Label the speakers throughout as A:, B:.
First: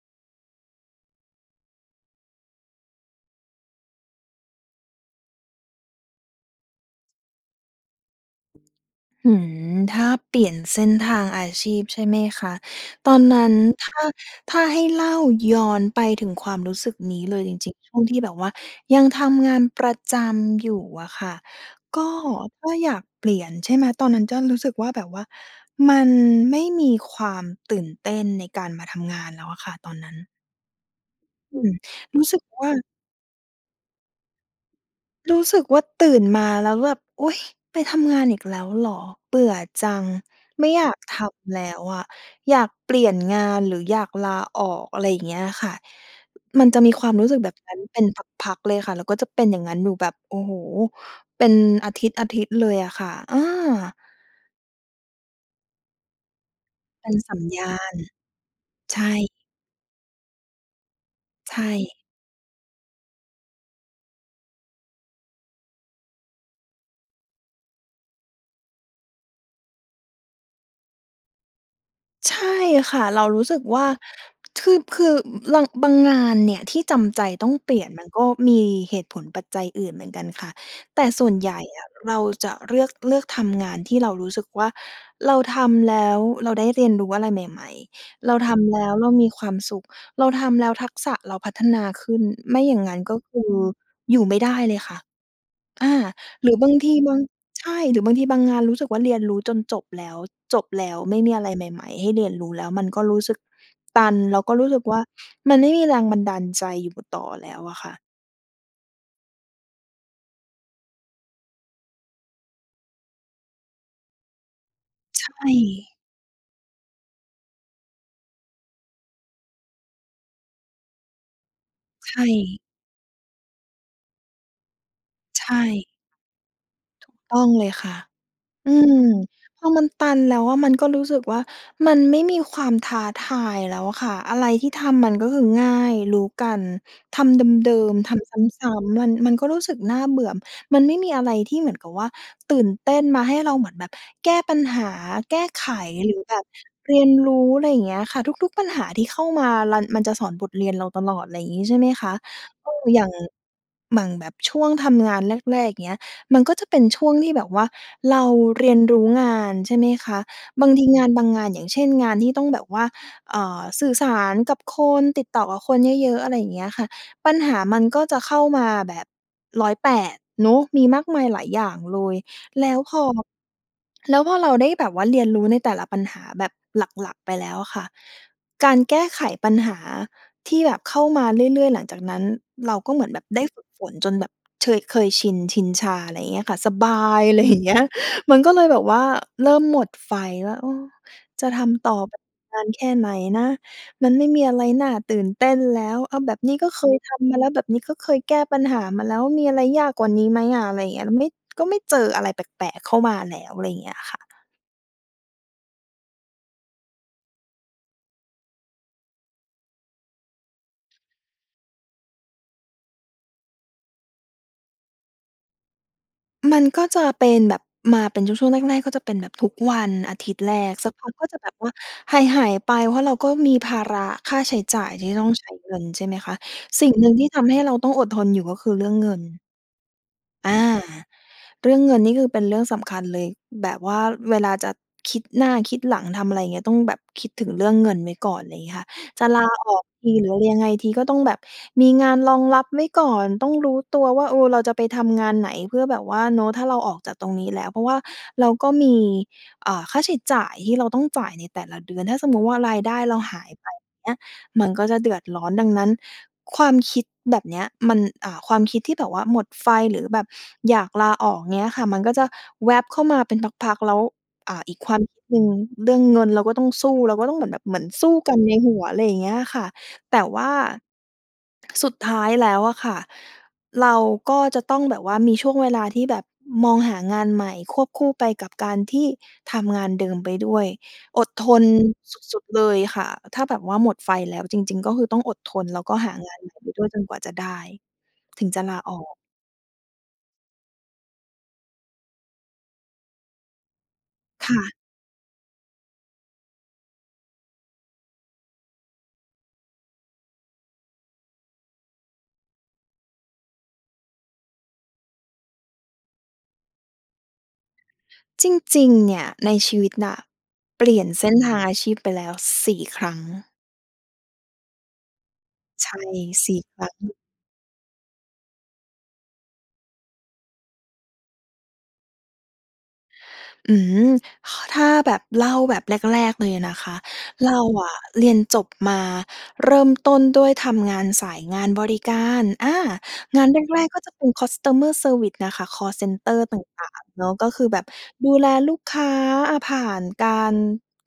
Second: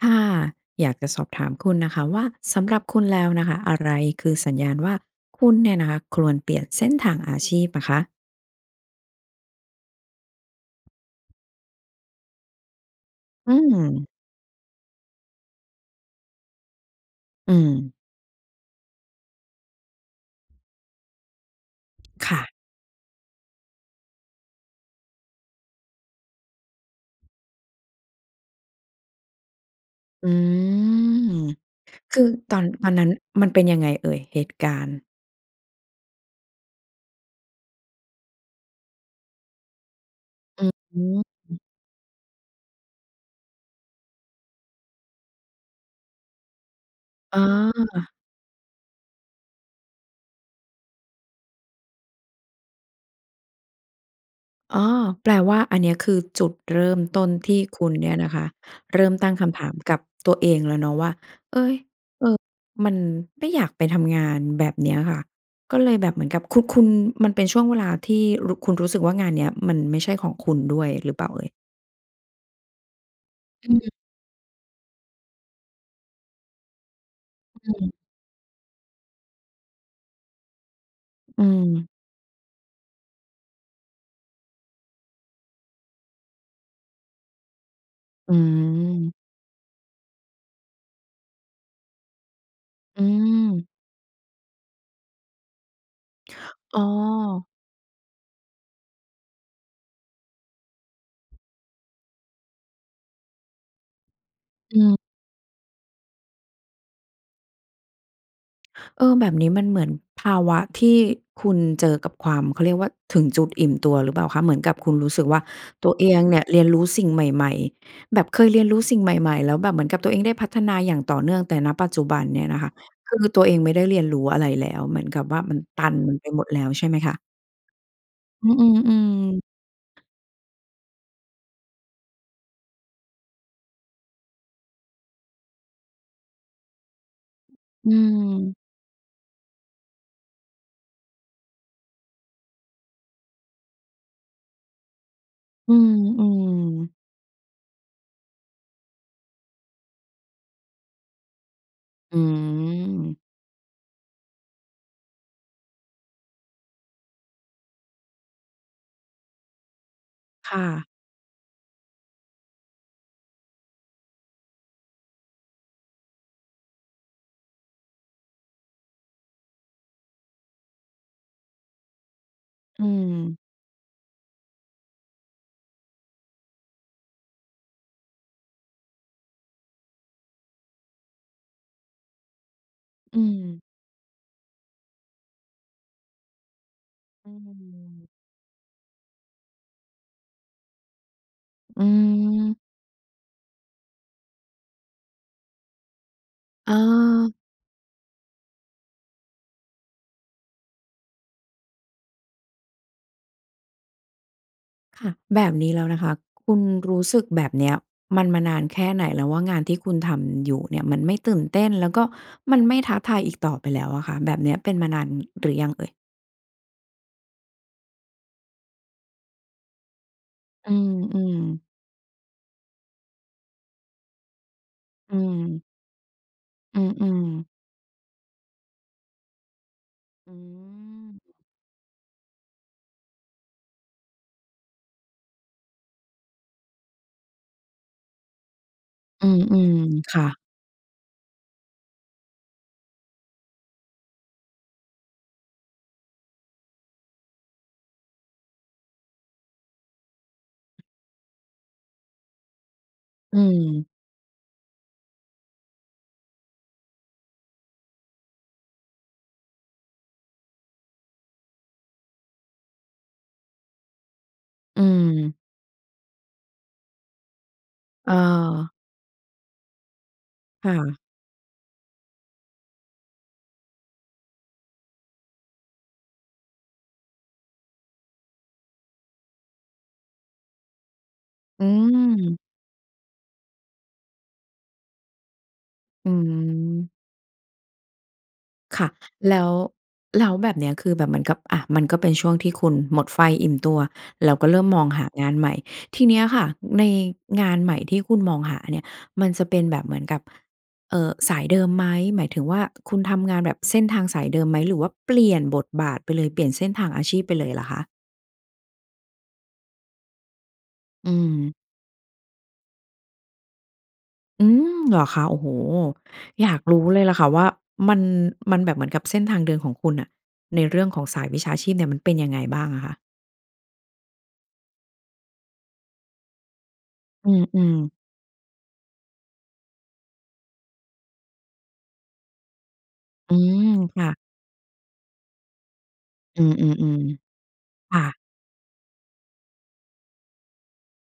A: ค่ะ อยากจะสอบถามคุณน่ะค่ะว่า สำหรับคุณแล้วน่ะค่ะ อะไรคือสัญญาณว่า คุณเนี่ยนะคะ ควรเปลี่ยนเส้นทางอาชีพอะคะ?
B: อืม ถ้าเปลี่ยนเส้นทางอาชีพใช่ไหมคะ? ตอนนั
A: อ
B: ้
A: ื
B: น ถ้า
A: ม
B: ถ้าให้เล่าย้อนไปถึงความรู้สึกนี้เลย
A: อื
B: จริง ๆ ช
A: ม
B: ่วงที่แบบว่ายังทำงานประจำอยู่อะค่ะ ก็
A: ค่ะ
B: ก็อยากเปลี่ยน ใช่ไหม ตอนนั้นก็รู้สึกว่าแบบว่ามัน ไม่มีความตื่นเต้นในการมาทำงานแล้วอะค่ะ ตอนนั้น
A: อืม
B: อืม
A: ค
B: ร
A: ื
B: ู้
A: อ
B: สึก
A: ตอ
B: ว
A: น
B: ่า
A: ตอนนั้นมันเป็นยังไงเอ่ยเหตุการณ์?
B: รู้สึกว่า ตื่นมาแล้วแบบ อุ๊ย ไปทำงานอีกแล้วเหรอ เบื่อจัง
A: อ
B: ไ
A: ื
B: ม่
A: อ
B: อยา
A: ฮ
B: กทำ
A: ึ
B: แล้วอะ อยากเปลี่ยนงาน หรืออยากลาออก อะไรอย่างเงี้ยอะค่ะ มันจะมีความรู้สึ
A: อ
B: กแบบนั้นเป็น
A: า
B: พัก ๆ เลยค่ะ แล้วก็จะเป็นอย่างนั้นอยู่แบบ โอ้โฮ เป็นอาทิตย์ ๆ เลยอะค่ะ อา
A: อ้อ แปลว่าอันเนี้ยคือจุดเริ่ม
B: เป็น
A: ต้น
B: สัญ
A: ที
B: ญ
A: ่
B: า
A: คุ
B: ณ
A: ณเนี่ยนะคะ
B: ใ
A: เร
B: ช
A: ิ่มตั
B: ่
A: ้งคำถามกับตัวเองแล้วเนาะว่า
B: ใช
A: เอ๊ย
B: ่
A: เออ มัน ไม่อยากไปทำงานแบบเนี้ยค่ะ ก็เลยแบบเหมือนกับ คุณ คุณ มันเป็นช่วงเวลาที่ รู้ คุณรู้สึกว่างานเนี้ย มันไม่ใช่ของคุณด้วยหรือเปล่าเอ่ย?
B: ใช่ค่ะ เรารู้สึก
A: อื
B: ว
A: อ
B: ่
A: ฮ
B: า
A: ึ
B: คือ คือบาง บางงานเนี่ยที่จำใจต้อง
A: อ
B: เป
A: ื
B: ลี่ยน
A: ม
B: มันก็มีเหตุผลปัจจัยอื่นเหมือนกันค่ะ แต่ส่วน
A: อื
B: ใหญ่อ
A: ม
B: ะเราจะเลือก เลือกทำงานที่เรารู้สึกว่า เราทำแล้วเราได้เรียนรู้อะไรใหม่ ๆ
A: อ
B: เร
A: ื
B: าทำแล้วเรา
A: ม
B: มีความสุข เราทำแล้วทักษะเราพัฒนาขึ้น ไม่อย่างนั้
A: อ
B: น
A: ื
B: ก็คือ
A: ม
B: อยู่ไม่ได้เลยค่ะ อา หรือบาง
A: อ้
B: ทีบาง
A: อ
B: ใช่ หรือบางทีบางงานรู้สึกว่าเรียนรู้จนจบแล้ว จบแล้วไม่มีอะไรใหม่ ๆ ให้เรียนรู้แล้ว มันก็รู้สึกตัน แล้วก็รู้
A: อ
B: สึ
A: ื
B: กว
A: ม
B: ่ามันไม่มีแรงบันดาลใจอยู่ต่อแล้วอะค่ะ
A: เออ แบบนี้มันเหมือนภาวะที่คุณเจอกับความ เขาเรียกว่าถึงจุดอิ่มตัวหรือเปล่าคะ เหมือนกับคุณรู้ส
B: ใ
A: ึ
B: ช
A: กว่าตั
B: ่
A: วเองเนี่ยเรียนรู้สิ่งใหม่ ๆ แบบเคยเรียนรู้สิ่งใหม่ ๆ แล้วแบบเหมือนกับตัวเองได้พัฒนาอย่างต่อเนื่อง แต่ ณ ปัจจุ
B: ใ
A: บ
B: ช
A: ันเนี่ยน
B: ่
A: ะคะคือตัวเองไม่ได้เรียนรู้อะไรแล้ว เหมือนกับว่า
B: ใช
A: มันต
B: ่
A: ันไปหมดแล้วใช่ไหม
B: ถ
A: ค
B: ู
A: ะ?
B: กต้องเลยค่ะ
A: อืม อ
B: อื
A: ื
B: ม
A: อ ๆ
B: พอมันตันแล้ว มันก็รู้สึกว่ามันไม่มีความท้าทายแล้วค่ะ อะไรที่ทำมันก็คือง่าย รู้กัน ทำเดิ
A: อื
B: ม ๆ ทำ
A: ม
B: ซ้ำ ๆ มัน มันก็รู้สึกน่าเบื่อ มันไม่มีอะไรที่เหมือนกับว่าตื่นเต้น มาให้เราเหมือนแบบแก้ปัญหา แก้ไข
A: อื
B: หรือแบบเ
A: ม ๆ
B: รียนรู้ อะไรอย่างเงี้ยอะค่ะ ทุก ๆ ปัญหาที่เข้ามารัน มันจะสอนบทเรียนเราตลอด อะไรอย่างงี้ ใช่ไหมค
A: อ
B: ะ
A: ื
B: เออ อย่าง
A: ม
B: หมั่ง แบบช่วงทำงานแรก ๆ อย่างเงี้ย มันก็จะเป็นช่วงที่แบบว่าเราเรียนรู้งาน ใช่ไหมคะ
A: ค่
B: บางท
A: ะ
B: ีงานบางงาน อย่างเช่น งานที่ต้องแบบว่า เอjอ สื่อสารกับคน ติดต่อกับคนเยอะ ๆ อะไรอย่างเงี้ยค่ะ ปัญหามันก็จะเข้ามาแบบ 108 เนาะ มีมากมายหลายอย่างเลย แล้ว
A: อื
B: พอ
A: ม
B: แล้วพอเราได้แบบว่าเรียนรู้ในแต่ละปัญหาแบบหลัก ๆ ไปแล้วอะค่ะ การแก้ไขปัญหาที่แบบเข้ามาเรื่อย ๆ หลังจากนั้น เราก็เหมือน
A: อ
B: แ
A: ื
B: บบได้ฝ
A: ม
B: ึกฝนจนแบบเชย เคยชิน ชินชา อะไรอย่างเงี้ยค่ะ สบาย
A: อื
B: อะ ไร อย่างเงี้ย
A: ม
B: มันก็เลยแบบว่าเริ่มหมดไฟแล้ว เออ จะท
A: อื
B: ำต่อแบบน
A: ม
B: านแค่ไหนนะ มันไม่มีอะไรน่าตื่นเต้นแล้ว เอาแบบนี้ก็เคยทำม
A: เออ
B: าแล้ว แบบนี้ก็เคยแก้ปัญหามาแล้ว มีอะไรยากกว่านี้ไหมอะ อะไรอย่างเงี้ย แล้วไม่ ก็ไม่เจออะไรแปลก ๆ เข้ามาแล้ว อะไรอย่างเงี้ยค่ะ
A: ค่ะ แบบนี้แล้วนะคะ คุณรู้สึกแบบเนี้ยมัน มานานแค่ไหนแล้วว่างานที่คุณทำอยู่เนี่ย มันไม่ตื่นเต้น แล้วก็ไม่ท้าทายอีกต่อไปแล้วอะค่ะ แบบเนี้ยเป็นมานานหรือยังเอ่ย?
B: มันก็จะเป็นแบบมาเป็นช่วง ช่วงแรก ๆ ก็จะเป็นแบบทุกวันอาทิตย์แร
A: อื
B: ก สักพักก็
A: ม
B: จะแบบ
A: ๆ
B: ว่าหาย ๆ ไป เพราะเราก็มีภาระค่าใช้จ่ายที่
A: อื
B: ต้องใช้
A: ม
B: เงิน ใช่ไหมคะ
A: อื
B: สิ่งหนึ่ง
A: ม
B: ที่ท
A: ๆ
B: ำให้เราต้องอดทนอยู่ก็คือเรื่องเงิน
A: อื
B: อา
A: ม
B: เรื่องเงินนี่คือเป็นเรื่องสำคัญเลย แบบว่าเวลาจะคิดหน้าคิดหลัง ทำอะไร อย่างเงี้ย ต้องแบบคิดถึงเรื่องเงินไว้ก่อน ไรเงี้ยค่ะ จ
A: อื
B: ะลาอ
A: ม
B: อกท
A: ๆ
B: ี
A: ค่
B: หรือ
A: ะ
B: อะไรยังไงที ก็ต้องแบบมีงานรองรับไว้ก่อน ต้องรู้ตัวว่า เออ เราจะไปทำงานไหนเพื่อแบบว่า เนาะ ถ้าเราออกจากตรงนี้แล้ว เพราะว่าเราก็มี อ่า ค่าใช้จ่ายที่เราต้องจ่ายในแต่ละเดือน ถ้าสมมุติว่ารายได้เรา
A: อ
B: ห
A: ื
B: ายไป
A: ม
B: อย่างเงี้ย มันก็จะเดือดร้อน ดังนั้นความคิดแบบเนี้ยมัน อ่า ความคิดที่แบบว่าหมดไฟ หรือแบบอยากลาออก อย่างเงี้ยค่ะ มันก็จะแวบเข้ามาเป็นพัก ๆ แล้ว อ่า อี
A: อ
B: ก
A: ื
B: ความคิด
A: ม
B: หนึ่ง เรื่องเงินเราก็ต้องสู้ เราก็ต้องเหมือนแบบ เหมือนส
A: เ
B: ู้กันในห
A: ออ
B: ัว อะไรอย่างเงี้ยค่ะ แต่ว่า
A: ค่ะ
B: สุดท้ายแล้วอะค่ะเราก็จะต้องแบบว่ามีช่วงเวลาที่แบบมองหางานใหม่ควบคู่ไปกับการที่ทำงานเดิมไปด้วย อดท
A: อื
B: นส
A: ม
B: ุด ๆ เลยค่ะ ถ้าแบบว่าหมดไฟแล้วจริง ๆ ก็คือต้องอดทน แล้วก็
A: อื
B: หางานใหม่ไปด
A: อ
B: ้วยจนกว่าจะได้ ถึงจะลา
A: ค่ะ
B: ออก
A: แล้ว แล้วแบบเนี้ยคือแบบเหมือนกับ อา มันก็เป็นช่วงที่คุณหมดไฟ อิ่มตัว แล้วก
B: ค
A: ็เ
B: ่
A: ริ่ม
B: ะ
A: มองหางานใหม่ ทีเนี้ยค่ะ ในงานใหม่ที่คุณมองหาเนี่ย มันจะเป็นแบบเหมือนกับ เอ่อ สายเดิมไหม หมายถึงว่าคุณทำงานแบบเส้นทางสายเดิมไหม หรือว่าเปลี่ยนบทบาทไปเลย เปลี่ยนเส้นทางอาชีพไปเลยเหรอคะ?
B: จริง ๆ เนี่ยในชีวิตน่ะเปลี่ย
A: อ
B: น
A: ื
B: เส้นท
A: ม
B: างอาชีพไปแล้ว 4 ครั้ง
A: อืม เหรอคะ โอ้โฮ!
B: ใช่
A: อย
B: ส
A: า
B: ี่
A: กร
B: ค
A: ู
B: ร
A: ้
B: ั้
A: เลยล่
B: ง
A: ะค่ะว่ามัน มันแบบเหมือนกับเส้นทางเดินของคุณน่ะ ในเรื่องของสายวิชาชีพเนี่ย มันเป็นยังไงบ้างอะคะ?
B: อืม ขอ ถ้าแบบเล่าแบบแรก ๆ เลยนะคะ
A: อ
B: เร
A: ื
B: า
A: ม
B: อ
A: ๆ
B: ะเรียนจบมาเริ่มต้นด้วยทำงานสายงานบริการ อา
A: อื
B: งานแ
A: ม
B: รก ๆ
A: ค
B: ก็
A: ่
B: จะ
A: ะ
B: เป็น customer service น่ะค่ะ คอลเซนเตอร
A: อื
B: ์ต่า
A: ม
B: ง ๆ เนาะ
A: ๆ
B: ก็คือแบบ
A: ๆ ค่ะ
B: ดูแลลูกค้า อ่า ผ่านการ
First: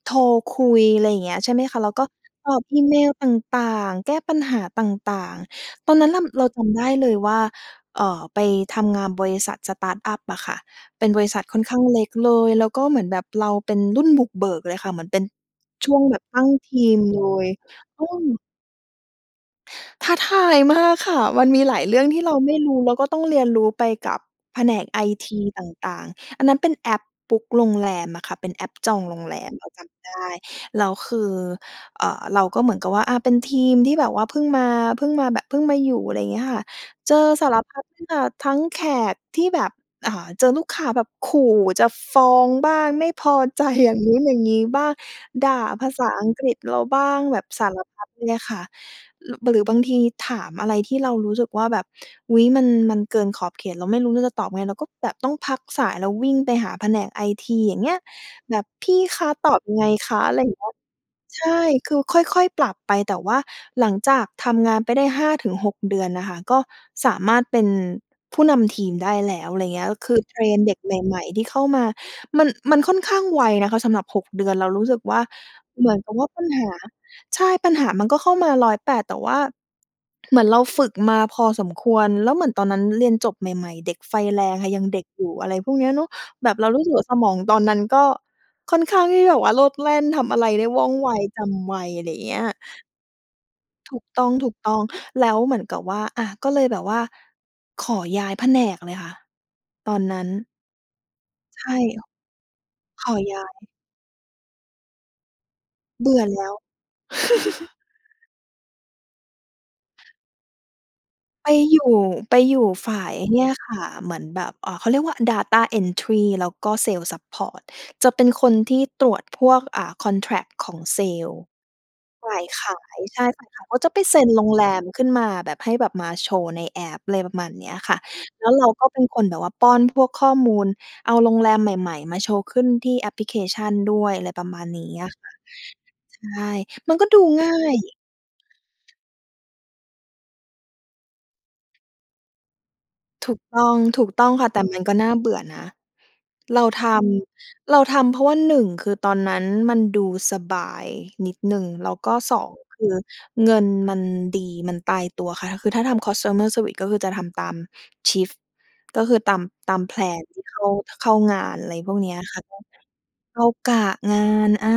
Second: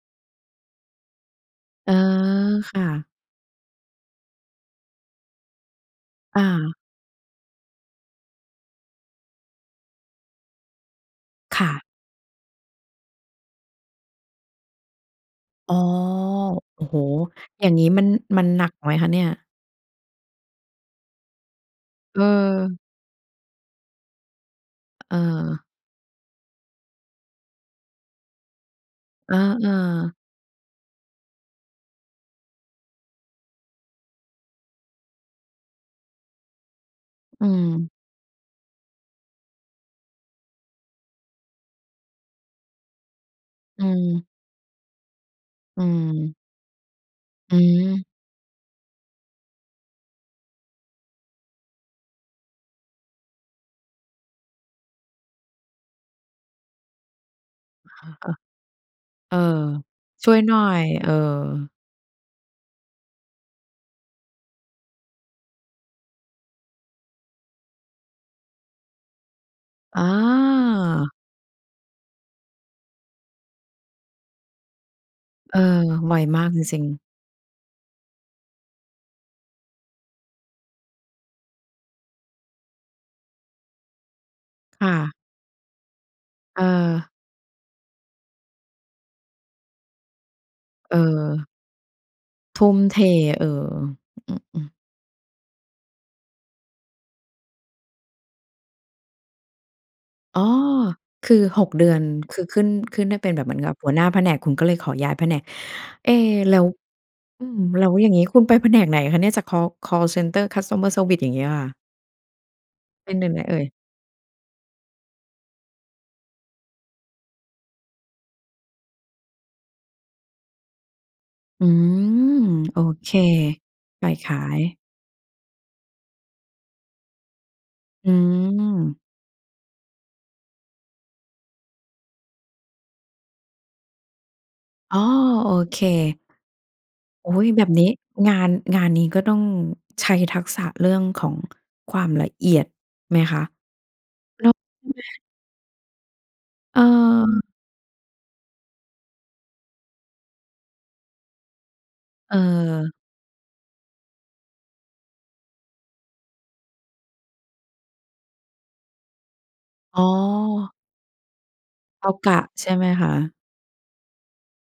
B: โทรคุย อะไรอย่างเงี้ย ใช่ไหมคะ เ
A: เ
B: ร
A: อ
B: า
A: อ
B: ก็ตอบ
A: ค
B: อี
A: ่
B: เม
A: ะ
B: ลต่าง ๆ แก้ปัญหาต่าง ๆ ตอนนั้นอะ
A: อ
B: เราจำ
A: า
B: ได้เลยว่า เอ่อ ไปทำงานบริษัท สตาร์ตอัป อะค่ะ เป็นบริษัทค่
A: ค
B: อน
A: ่
B: ข้
A: ะ
B: างเล็กเลย แล้วก็เหมือนแบบเราเป็นรุ่นบุกเบิกเลยค่ะ เหมือนเป็น
A: อ๋อ
B: ช่วงแบบตั้งท
A: โอ
B: ี
A: ้โฮ
B: มเลย
A: อย่างงี้
B: อ
A: มั
B: ื
A: น
B: ม
A: มันหนักไหมคะเนี่ย?
B: ท้าทายมากค่ะ มันมีหลายเรื่องที่เราไม่ร
A: เออ
B: ู้ แล้วก็ต้องเรียนรู้ไปกับแผนกไอ
A: เ
B: ที
A: ออ
B: ต่าง ๆ อันนั้นเป็นแอป บุ๊ก โรงแรมอะค่ะ เป็นแอปจองโรง
A: เอ
B: แ
A: อ
B: รมเราจำได
A: ๆ
B: ้ แล้วคือ เอ่อ เราก็เหมือนกับว่า อ่า เป็นทีมที่แบบว่าเพิ่งมา เพิ่งมาแบบ เพิ่งมาอยู่ อะไรอย่างเงี้ยค่ะ เจอ
A: อื
B: สารพัด
A: ม
B: อ่า ทั้งแขกที่แบบ อ่า เจอลูกค้าแบบขู่จะฟ้องบ้าง ไม่พอ ใจ
A: อื
B: อย่างงู้น
A: ม
B: อย่างงี้บ้าง ด่า
A: อื
B: ภาษาอัง
A: ม
B: กฤษเราบ้าง แบบ
A: อื
B: สารพั
A: ม
B: ดเลยค่ะ หรึ หรือบางทีถามอะไรที่เรารู้สึกว่าแบบ อุ๊ย มัน มันเกินขอบเขต เราไม่รู้ว่าจะตอบยังไง เราก็แบบต้องพักสายแล้ววิ่งไปหาแผนกไอที อย่างเ
A: อ
B: งี
A: ะ
B: ้ย
A: ฮะ
B: แบบ "พี่คะ
A: เออ
B: ตอบ
A: เออ
B: ไงคะ?"
A: ช
B: อ
A: ่
B: ะ
A: ว
B: ไร
A: ย
B: อย่
A: หน
B: าง
A: ่
B: เ
A: อ
B: งี้ย
A: ย เออ
B: ใช่ คือค่อย ๆ ปรับไป แต่ว่าหลังจากทำงานไปได้ 5-6 น่ะค่ะ ก็สามารถเป็นผู้นำทีมได้แล้ว อะไรอย่างเงี้ย
A: อ
B: คือเทรนเด็กใ
A: า
B: หม่ ๆ ที่เข้ามา มัน มันค่อนข้างไวนะคะสำหรับ 6 เดือน เรารู้สึกว่า
A: เออ
B: เหมือนก
A: บ
B: ับ
A: ่อ
B: ว
A: ย
B: ่า
A: ม
B: ปั
A: า
B: ญ
A: กจ
B: หา
A: ริง ๆ
B: ใช่ ปัญหามันก็เข้ามาร้อยแปด แต่ว่า เหมือนเราฝึกมาพอสมควร แล้วเหมือนตอนนั้นเรียนจบใหม่ ๆ เด็กไฟแรงค่ะ ยั
A: ค
B: ง
A: ่
B: เด็
A: ะ
B: กอยู่ อะไรพวกเนี้ยเนาะ แบบ
A: เ
B: เรารู้สึกว่
A: ออ
B: าสมองตอนนั้นก็ค่อนข้างที่แบบว่าโลดแล่น ทำอะไรได้ว่อง
A: เ
B: ไว จ
A: ออ
B: ำไว อะไรอย่างเงี้ย
A: ทุ่มเท เออ
B: ถูกต้
A: อือ ๆ
B: อง ๆ แล้วเหมือนกับว่า อ่า ก็เลยแบบว่าขอย้ายแผนกเลยค่ะ ตอนนั้น
A: อ้อ คือ ห
B: ใช
A: ก
B: ่
A: เดือนคือขึ้น ข
B: ข
A: ึ้นไ
B: อ
A: ด้เป็น
B: ย
A: แ
B: ้
A: บ
B: า
A: บเหมือน
B: ย
A: กับหัวหน้าแผนก คุณก็เลยขอย้ายแผนก
B: เ
A: เ
B: บ
A: อ
B: ื่อแล้
A: แล
B: ว
A: ้ว อืม แล้วอย่างงี้คุณไปแผนกไหนคะเนี่ย จากคอล คอลเซนเตอร์ customer service อย่างเงี้ย
B: ไป
A: ค่ะ?
B: อยู่ ไปอยู่ฝ่า
A: เป็
B: ย
A: นแบบไห
B: เ
A: น
B: นี่
A: เ
B: ย
A: อ่ย?
B: ค่ะ เหมือนแบบ อ่า เขาเรียกว่า data entry แล้วก็เซลส์ซัปพอร์ต จะเป็นคนที่ตรวจพวก อ่า contract ของเซลส์
A: อื
B: ฝ่
A: ม
B: ายข
A: โอ
B: าย
A: เค
B: ใช่ ฝ่ายขายเขาจะไป
A: ฝ่า
B: เ
A: ย
B: ซ็
A: ข
B: น
A: า
B: โรงแร
A: ย
B: มขึ้นมาแบบให้แบบมาโชว์ในแอป อะไรประมาณเนี้ยค่ะ
A: อื
B: แล้วเราก็
A: ม
B: เป็นคนแบบว่าป้อนพวกข้อมูล เอาโรงแรมใหม่ ๆ มาโชว์ขึ้นที่แอปพลิเคชันด้วย อะไรประมาณนี้
A: อ๋อ
B: อะค่ะ
A: โอเค
B: ใช่ มันก็ดู
A: อุ๊
B: ง
A: ย!
B: ่า
A: แบบ
B: ย
A: นี้งาน งานนี้ก็ต้องใช้ทักษะเรื่องของความละเอียดไหม
B: ถ
A: ค
B: ูก
A: ะ?
B: ต้อง ถูกต้อง
A: แ
B: ค
A: ล
B: ่
A: ้
B: ะ
A: ว
B: แต่มันก็น่าเบื่อนะ เรา
A: อ
B: ท
A: า
B: ำ เราทำ เพราะว่า 1 คือตอนนั้นมันดูสบายนิดหนึ่ง แล้วก็ 2 คื
A: เออ
B: อเงินมันดี มันตายตัวค่ะ ค คือถ้าทำ customer service ก็คือจะทำตาม shift ก็คือตาม ตามแพ
A: อ๋
B: ลนที่เข้า
A: อ
B: เข้างาน อะไรพวก
A: เข
B: เ
A: ้
B: น
A: า
B: ี้ย
A: ก
B: ค่
A: ะ
B: ะ ก็
A: ใช่ไหมคะ?
B: เข้ากะงาน อา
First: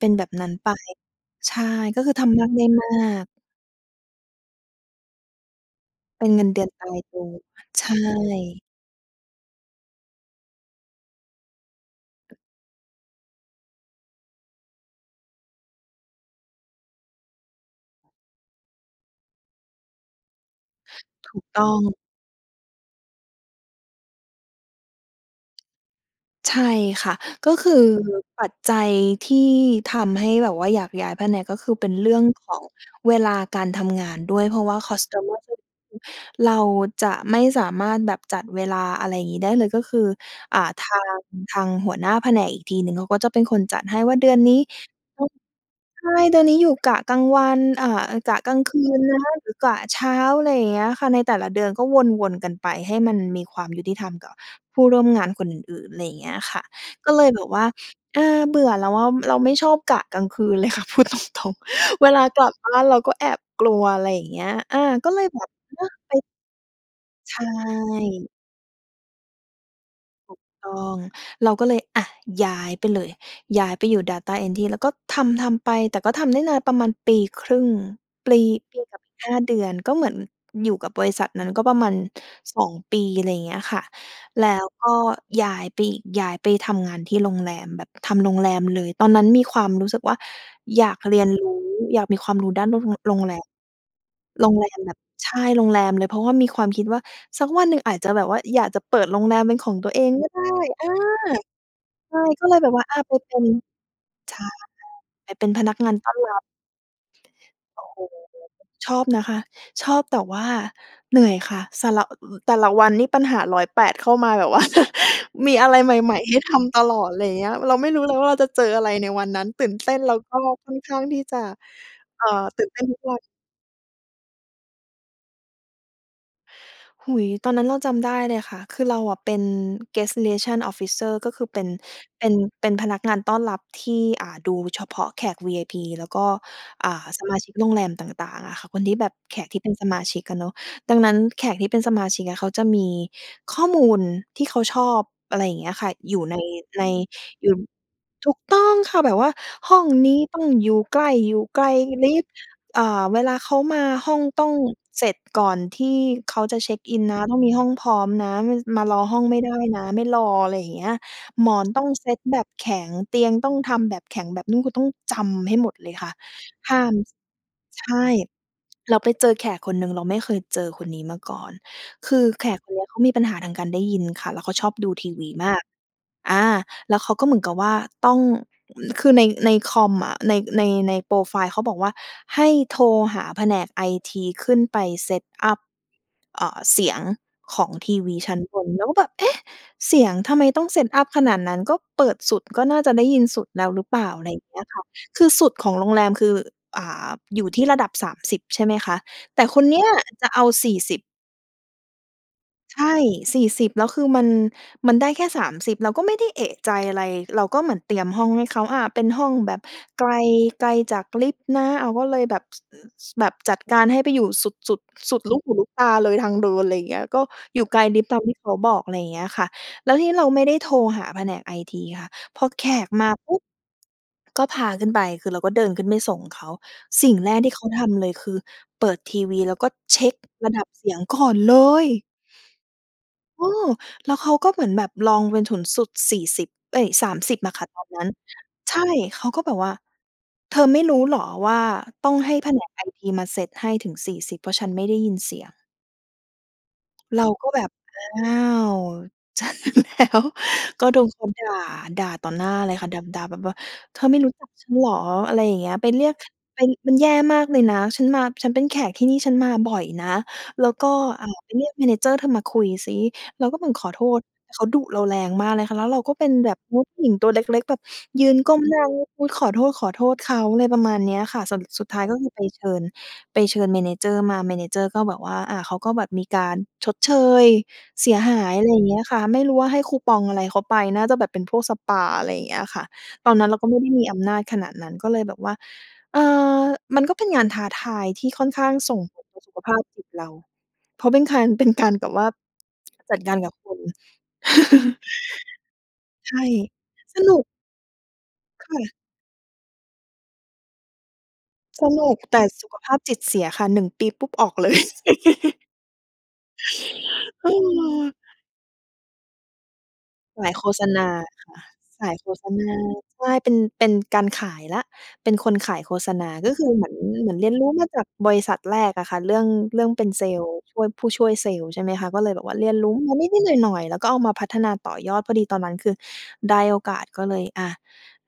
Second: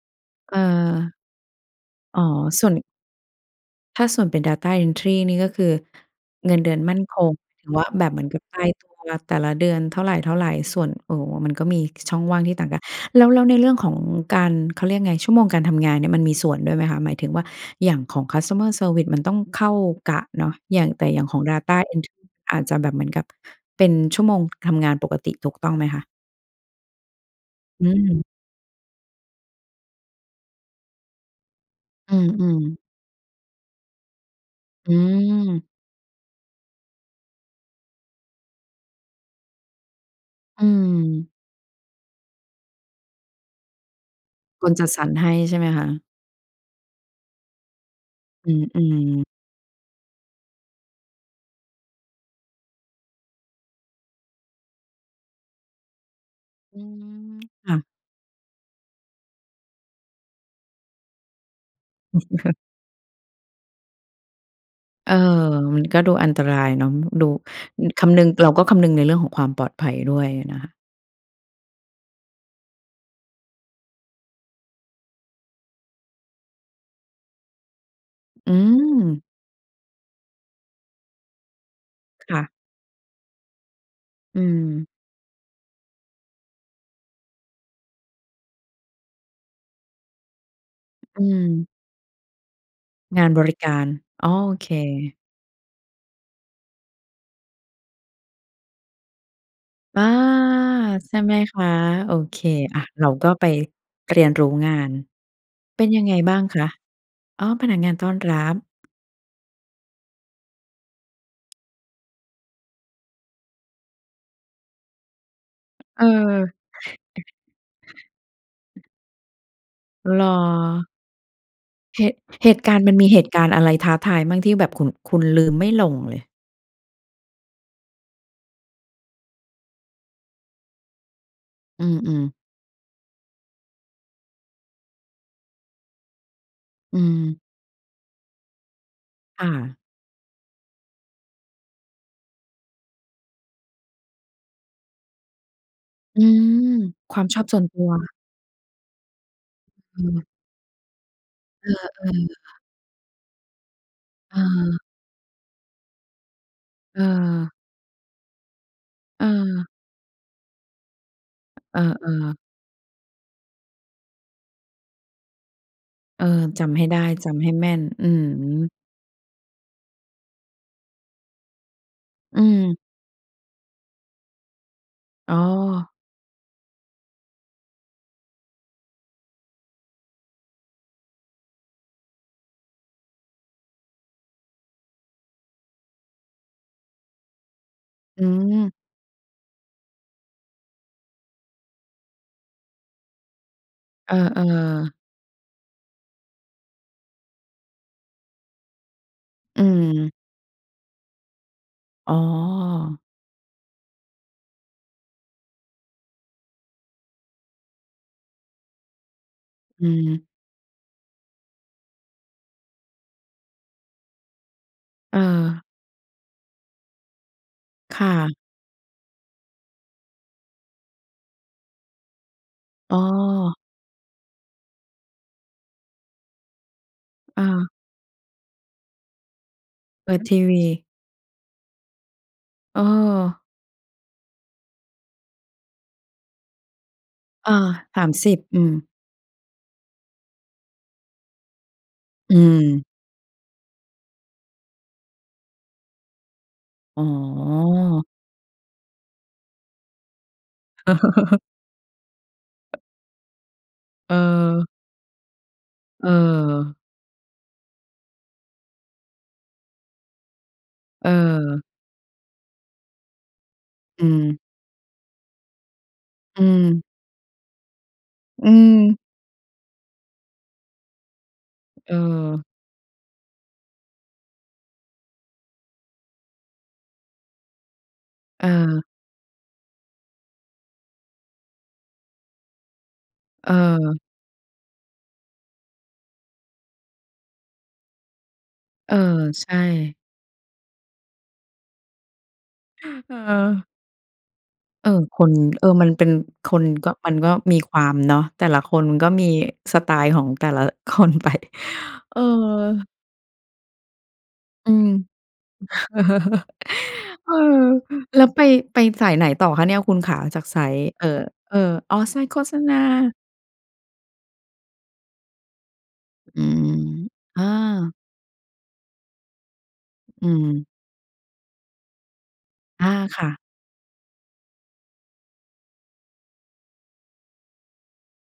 B: เป็นแบบนั้
A: เ
B: นไป
A: ออ
B: ใช่ ก็คือ
A: อ๋อ
B: ทำมากได
A: ส
B: ้
A: ่วน
B: มาก
A: ถ้าส่วนเป็น Data Entry นี่ก็คือ
B: เป็นเงิน
A: เงิ
B: เด
A: น
B: ื
A: เ
B: อ
A: ด
B: น
A: ือน
B: ตา
A: มั่
B: ย
A: น
B: ต
A: ค
B: ัว
A: ง ถือว
B: ใ
A: ่
B: ช
A: า แบบเหมือนกับต
B: ่
A: ายตัว แต่ละเดือนเท่าไร ๆ ส่วน โอ้โฮ มันก็มี ค ช่องว่างที่ต่างกัน แล้ว แล้วในเรื่องของการ เขาเรียกไง ชั่วโมงการทำงานเนี่ยมันมีส่วนด้วยไหมคะ หมายถึงว่า อย่างของ Customer Service มันต้องเข้ากะเนาะ อย่าง แต่อย่าง
B: ถ
A: ข
B: ู
A: อง
B: กต้อ
A: Data
B: ง
A: Entry อาจจะแบบเหมือนกับเป็นชั่วโมงทำงานปกติ ถูกต้องไหมคะ?
B: ใช่ค่ะ ก็คือ
A: อืม
B: ปัจจัยที่ทำให้แบบว่าอยากย้ายแผนก ก็คือเป็นเร
A: อ
B: ื่
A: ื
B: องขอ
A: ม
B: ง
A: ๆ
B: เวลาการทำงานด้วย เพราะว่า
A: อื
B: Customer Service
A: ม
B: เราจะไม่สามารถแบบจัดเวลา อะไรงี้ ได้เลย ก็คือ อ่
A: อ
B: า
A: ื
B: ทาง
A: ม
B: ทางหัวหน้าแผนกอีกทีหนึ่งเขาก็จะเป็นคนจัดให้ว่า เดือนนี้
A: คนจัดสรรให้
B: [unintelligible]
A: ใช่ไหมคะ?
B: ใช่ เดือนนี้อยู่กะกลางวัน อ่า กะ
A: อ
B: ก
A: ื
B: ลางคืนนะ
A: ม ๆ
B: หรือกะเช้า อะไรอย่างเงี้ยค่ะ ในแต่ละเดือนก็วน ๆ กันไปให้มันมีความยุติธรรมกับผู้ร่วมงานคนอื่น ๆ ไรเงี้ยค่ะ
A: อื
B: ก็เลย
A: ม
B: แบบว่า
A: ค่ะ
B: อา เบื่อแล้วอะ เราไม่ชอบกะกลางคืน เลยค่ะพูดตรง ๆ เวลากลับบ้านเราก็แอบกลัว อะไรอย่างเงี้ย อา ก
A: เ
B: ็
A: ออ
B: เลยแบบ เ
A: มั
B: นา
A: น
B: ะ
A: ก็ดู
B: ไป
A: อันตรายเนาะ อืม ดู
B: ใช
A: อือ คำนึ
B: ่
A: ง เราก็คำนึงในเรื่องของความปลอดภัยด้วย
B: ถูก
A: นะ
B: ต
A: ค
B: ้
A: ะ
B: อง เราก็เลย อา ย้ายไปเลย ย้ายไปอยู่ Data Entry แล้วก็ทำ ๆ ไป แต่ก็ทำได้นาน ประมาณปี 1/2 ปลี
A: อื
B: ปีกับ
A: ม
B: 5 เดือน ก็เหมือนอยู่กับบริษัทนั้น ก็ประมาณ
A: ค่ะ
B: 2 ปี ไรเงี้ยค่ะ
A: อื
B: แล้วก
A: ม
B: ็ย้ายไป อ ย้ายไปทำงานที่โรงแรม แบบทำโรงแรมเลย ตอนนั้นมีความรู้สึกว่าอยากเรี
A: อื
B: ยนรู้
A: ม
B: อยากมีความรู้ด้าน ด โรง โร
A: ง
B: ง
A: า
B: แ
A: น
B: ร
A: บ
B: ม
A: ริการ อ้อ
B: โร
A: โอ
B: งแ
A: เ
B: รมแบบ
A: ค
B: ใช่ โรงแรมเลย เพราะว่ามีความคิดว่าสักวันหนึ่งอาจจะแบบว่าอยากจะเปิดโรงแรมเป็นของตัว
A: อ
B: เ
A: า
B: องก็ได้ อา
A: ใช่ไหมคะ โอ
B: ใช่
A: เค
B: ก็เลยแบบ
A: อา
B: ว่า อา
A: เรา
B: ไป
A: ก็
B: เป็
A: ไป
B: น
A: เรียน
B: ใช
A: ร
B: ่
A: ู้งาน
B: ไปเป็นพนัก
A: เป็
B: ง
A: น
B: าน
A: ยั
B: ต
A: ง
B: ้
A: ไง
B: อนร
A: บ
B: ั
A: ้า
B: บ
A: งคะ? อ๋อ พนั
B: โ
A: ก
B: อ้
A: งาน
B: โฮ
A: ต้อนรับ
B: ชอบนะคะ ชอบ แต่ว่าเหนื่อยค่ะ สละ อือ อ แต่ละวันนี่ปัญหา 108 เข้ามาแบบว่า มีอะไรใ
A: เอ
B: หม่ ๆ ให้
A: อ
B: ทำตลอด ไรอย่างเงี้ย เราไม่รู้เลยว่าเราจะเจออะไรในวันนั้น ตื่นเต้น แล้
A: เ
B: ว
A: หรอ?
B: ก็ค่อนข้างที่จะ
A: เหตุ
B: เอ่อ
A: เหต
B: ต
A: ุ
B: ื่น
A: กา
B: เต
A: ร
B: ้
A: ณ์
B: น
A: ม
B: ท
A: ัน
B: ุก
A: มี
B: ว
A: เห
B: ัน
A: ตุการณ์อะไรท้าทายมั่งที่แบบ ขุ่น คุณลืมไม่ลงเลย?
B: โอ้โฮ ตอนนั้นเราจำได้เลยค่ะ คือเราอะเป็น Guest Relations Officer ก็คือ เป็น
A: อืม
B: เป็
A: ๆ
B: น เป็นพนักงานต้อนรับที่ อ่า ดูเฉพาะแขก VIP แล้วก็ อ่
A: อื
B: า สม
A: ม
B: าชิกโรงแรมต่าง ๆ อะค่ะ คนที่แบบ แข
A: ค่
B: กที่เป็น
A: ะ
B: สมาชิกอะเนาะ ดังนั้นแขกที่เป็นสมาชิกอะเขาจะมีข้อมูลที่เขาชอบ อะไรอย่างเงี้ยค่ะ อย
A: อื
B: ู่ใน
A: ม
B: ใน
A: ความชอบ
B: อยู่
A: ส่วนตัว
B: ถูกต้องค่ะ แบบว่าห้อง
A: อื
B: นี้
A: ม
B: ต้องอยู่ใกล้ อยู่ไก
A: เ
B: ล
A: ออ
B: ลิฟต์
A: ๆ ค่ะ
B: อ่า เวลาเขามา ห้องต้อง
A: เออ
B: เสร็จก่อนที่เขาจะเช็กอินนะ ต้อง
A: เออ
B: มีห้องพร้อมนะ มา ส มารอห้องไม่ได้
A: เออ
B: นะ ไม่รอ ไรอย่างเงี้ย หมอน
A: เอ
B: ต้อ
A: อ
B: งเซตแบ
A: ๆ
B: บแข็ง เตียงต้องทำแบบแข็ง แบบนุ่ม ก็ต้องจำให้หมดเลยค่ะ
A: เออ จ
B: ห้
A: ำให
B: า
A: ้ไ
B: ม
A: ด้
B: ส
A: จำให้แม่น
B: ใช
A: อื
B: ่
A: อ
B: เราไปเจอแขกคนหนึ่ง เราไม่เคยเจอคนนี้มาก่อน คือ
A: อื
B: แขกคน
A: ม
B: เนี้ย เขามีปัญหาทางการได้ยินค่ะ แล้วเขาชอบดูทีวี
A: อ๋
B: มาก
A: อ
B: อา แล้วเขาก็เหมือนกับว่า ต้อง อือ คือใน ในคอมอะ ใน ใน ในโพรไฟล์เขาบอกว่า "ให้โทรหาแผนกไอทีขึ้นไป Set up อ่า เสียงของทีวี
A: อื
B: ชั้นบ
A: ม
B: น" เราก็แบบ เอ๊ะ เสียง ทำไมต้อง Set up ขนาดนั้น ก็เปิดสุดก็น่าจะได้ยินสุดแล้วหรือเปล่
A: เ
B: า
A: ออ
B: อะไรเงี้ยค่ะ
A: ๆ
B: คือสุดของโรงแรมคือ อ่า อยู่ที่ระดับ 30 ใช่ไหมคะ แต่ค
A: อื
B: นเนี้ย
A: ม
B: จะเอา 40
A: อ๋อ
B: ใช่ 40 แล้วคือมัน มันได้แค่ 30 เราก็ไม่ได้เอะใจอะไร เราก็เหมือนเตรียมห้องให้เขา อ่า เป็นห้องแบบ
A: อื
B: ไกล
A: ม
B: ไกลจากลิฟท์นะ อ้าว ก็เลยแบบ ส ส แบบจัดการให้ไปอยู่สุด สุด ส
A: เ
B: ุดลูกหู
A: ออ
B: ลูกตาเลย ทางเดิน ไรอย่างเงี้ย ก็อยู่ไกล
A: ค
B: ลิฟ
A: ่
B: ท์ตามที
A: ะ
B: ่เขาบอก อะไรอย่างเงี้ยค่ะ แล้วทีนี้เราไม่ได้โทรหาแผนกไอทีค่ะ พอแขก
A: อ้
B: มาปุ๊บ
A: อ
B: ก็พาขึ้นไป คือเราก็เดินขึ้นไปส่งเขา สิ่งแรก
A: อ
B: ที่เข
A: า
B: าทำเลย คือเปิดทีวี แล้วก็เช็
A: เปิ
B: ก
A: ดที
B: ร
A: ว
B: ะด
A: ี
B: ับเสียง ก่อนเลย เ
A: เออ
B: ออ แล้วเขาก็เหมือนแบบลองเป็นถุนสุด 40 เอ๊ย 30
A: เอ
B: อ
A: อ
B: ะค่ะ ตอน
A: ส
B: นั้
A: า
B: น
A: มสิบ อื
B: ใ
A: ม
B: ช่ เขาก็บอกว่า "เธอไม่รู้เหรอว่า ต้องให
A: อ
B: ้
A: ื
B: แผนก
A: ม
B: ไอทีมาเซตให้ถึง 40 เพราะฉันไม่ได้ยินเสียง"
A: อ๋
B: เราก็แบบ
A: อ
B: อ้าว เจอแล้ว ก็โดนเขาด่า ด่าต่อหน้าเลยค่ะ ด ด่าแบบว่า "เธอไม่รู้จักฉ
A: เออ
B: ันเหรอ อะไรอย่างเงี้ย ไปเรียก ไป
A: เออ
B: มันแย่มากเลยนะ ฉันมา ฉันเป็นแขกที่นี่ ฉันมาบ่อยนะ แล้วก็ อ่า ไป
A: เออ
B: เรียก Manager เธอมาคุยซิ" เราก็เหมือนขอโ
A: อ
B: ท
A: ื
B: ษ
A: ม
B: เขาดุเราแรงมากเลยค่ะ แล้วเราก็เป็น
A: อื
B: แบบ โอ
A: ม
B: ้ ผู้หญิงตัวเล็ก ๆ แบบ ยืน
A: อื
B: ก้มหน้า
A: ม
B: งุด ๆ ขอโทษ ขอโทษเขา ไรประมาณเนี้ยค่ะ สรุป สุด
A: เ
B: ท้ายก็คือ
A: ออ
B: ไปเชิญ ไปเชิญ Manager มา Manager ก็บอกว่า อ่า เขาก็แบบมีการชดเชย เสียหาย อะไรอย่า
A: เออ
B: งเงี้ยค่ะ ไม่รู้ว่าให้คูปองอะไรเขาไป น่าจะแบบเป็นพวกสปา อะไรอย่างเงี้ยค่ะ ตอนนั้นเราก็ไม่ได้
A: เออ
B: มีอำนาจขนาดนั้น ก็เลยแบบว่า เออ มันก็เป็นงานท้าทายที่ค่อนข้าง
A: เอ
B: ส
A: อ
B: ่งผลต่อ
A: ใช
B: สุ
A: ่
B: ขภาพจิตเรา เพราะ เป็นคาร เป็นการ แบบว่า จัดการกับ
A: เออ
B: คน
A: เออ คน เออ มันเป็น
B: ใช่
A: คนก็ มัน
B: ส
A: ก็
B: นุก
A: มีความ เนาะ แต่ละ
B: ค
A: ค
B: ่
A: น
B: ะ
A: มันก็มีสไตล์ของแต่ละ คนไป
B: สนุ
A: เออ
B: ก แต่สุขภาพจิตเสียค่ะ 1 ปี ปุ๊บ ออกเ
A: อ
B: ล
A: ื
B: ย
A: ม เออ
B: เออ
A: แล้วไป ไปสายไหนต่อคะเนี่ย คุณขา? จา
B: ส
A: ก
B: าย
A: สา
B: โฆ
A: ย
B: ษณ
A: เอ่
B: า
A: อ
B: ค
A: เ
B: ่
A: ออ
B: ะ
A: อ๋อ
B: สาย
A: สา
B: โ
A: ย
B: ฆ
A: โฆ
B: ษ
A: ษ
B: ณ
A: ณ
B: า
A: า
B: ใช่ เป็น เป็นการขายแล้ว เป็นคนขายโฆษณา
A: อื
B: ก็ค
A: ม
B: ือเหมือน เหมือ
A: อ
B: นเรียนรู้มา
A: า
B: จากบริษัทแรกอะค่ะ เรื่อง เรื่องเป็นเซ
A: อื
B: ลส์
A: ม
B: ช่วย ผู้ช่วยเซลส์ ใช่ไหมคะ ก็เลยแบบว่าเรียน
A: อ
B: รู
A: า
B: ้มา
A: ค
B: น
A: ่ะ
B: ิด ๆ หน่อย ๆ แล้วก็เอามาพัฒนาต่อยอด พอดีตอนนั้น คือได้โอกาส ก็เลยอะ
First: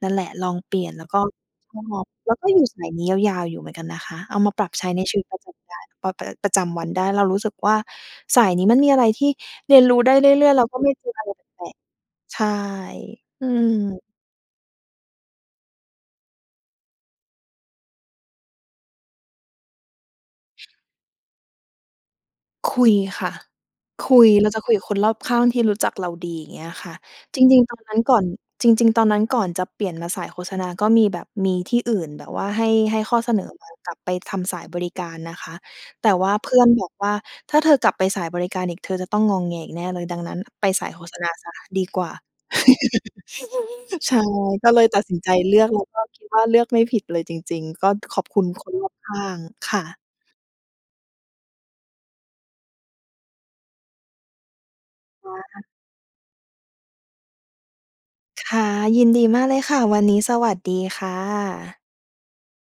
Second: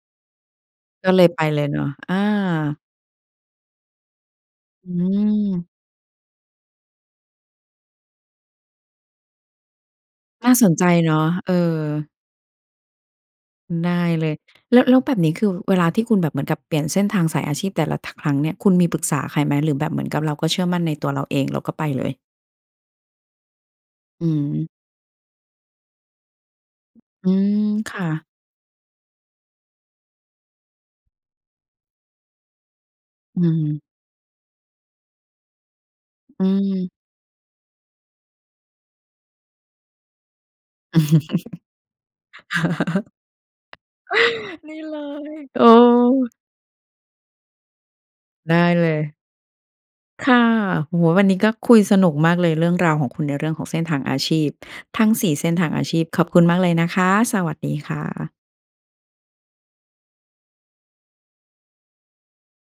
B: นั่นแหละ ลองเปลี่ยนแล้
A: ก
B: ว
A: ็
B: ก
A: เ
B: ็
A: ลยไปเลย
B: ช
A: เนา
B: อ
A: ะ
B: บ
A: อ
B: แล้วก็อยู่ส
A: า
B: ายนี้ยาว ๆ อยู่เหมือนกันนะคะ เอามาปรับใช
A: อ
B: ้
A: ื
B: ในชีวิตประจำ
A: อ
B: ได้ ป ป ประจำวันได้ เรารู้สึกว่า สายนี้มันมีอะไรที่เรียนรู้ได้เรื
A: น
B: ่
A: ่
B: อ
A: า
B: ย ๆ แล
A: ส
B: ้ว
A: น
B: ก็
A: ใจ
B: ไม่เจ
A: เ
B: อ
A: น
B: อ
A: า
B: ะ
A: ะ
B: ไรแ
A: เอ
B: ปลก
A: อ
B: ๆ ใช่ อืม
A: ได้เลย แล้ว แล้วแบบนี้ คือเวลาที่คุณแบบเหมือนกับเปลี่ยนเส้นทางสายอาชีพแต่ละทะ ครั้งเนี่ย คุณมีปรึกษาใครไหม? หรือแบบเหมือนกับเราก็เชื่อมั่นในตัวเราเอง เราก็ไปเลย?
B: คุยค่ะ คุ
A: อื
B: ย เราจะค
A: ม
B: ุยกับคนรอบข้างที่รู้จักเราดี อย่างเงี้ยค่ะ
A: อื
B: จ
A: ม
B: ริง ๆ ตอน
A: ค
B: นั้น
A: ่
B: ก่
A: ะ
B: อน จริง ๆ ตอนนั้นก่อนจะเปลี่ยนมาสายโฆษณา ก็มีแบบ มีที่อื่นแบบว่าให้ ให้ข้อเส
A: อื
B: นอมา
A: ม
B: กลับไปทำสายบริการนะคะ แต่ว่า
A: อื
B: เพื่อนบอ
A: ม
B: กว่า "ถ้าเธอกลับไปสายบริการอีก เธอจะต้องงอแงอีกแน่เลย ดังนั้นไปสายโฆษณาเสียดีกว่า" ใช่ ก็
A: นี
B: เล
A: ่
B: ย
A: เ
B: ต
A: ล
B: ัดสินใจ
A: ย
B: เล
A: เ
B: ื
A: อ
B: อก แล้วก็คิด
A: อ
B: ว่า เลือกไม่ผิดเลยจริง ๆ ก็ ขอบคุณ
A: ได้
B: คน
A: เล
B: รอบข
A: ย
B: ้าง ค่ะ
A: ค่ะ โอ้โฮ วันนี้ก็คุยสนุกมากเลย เรื่องราวของคุณในเรื่องของเส้นทางอาชีพ ทั้ง ส
B: ว
A: ี่
B: ้
A: เส้น
B: า
A: ทางอาชีพ ขอบคุณมากเลยนะคะ สวัสดีค่ะ
B: ค่ะ ยินดีมากเลยค่ะ วันนี้สวัสดีค่ะ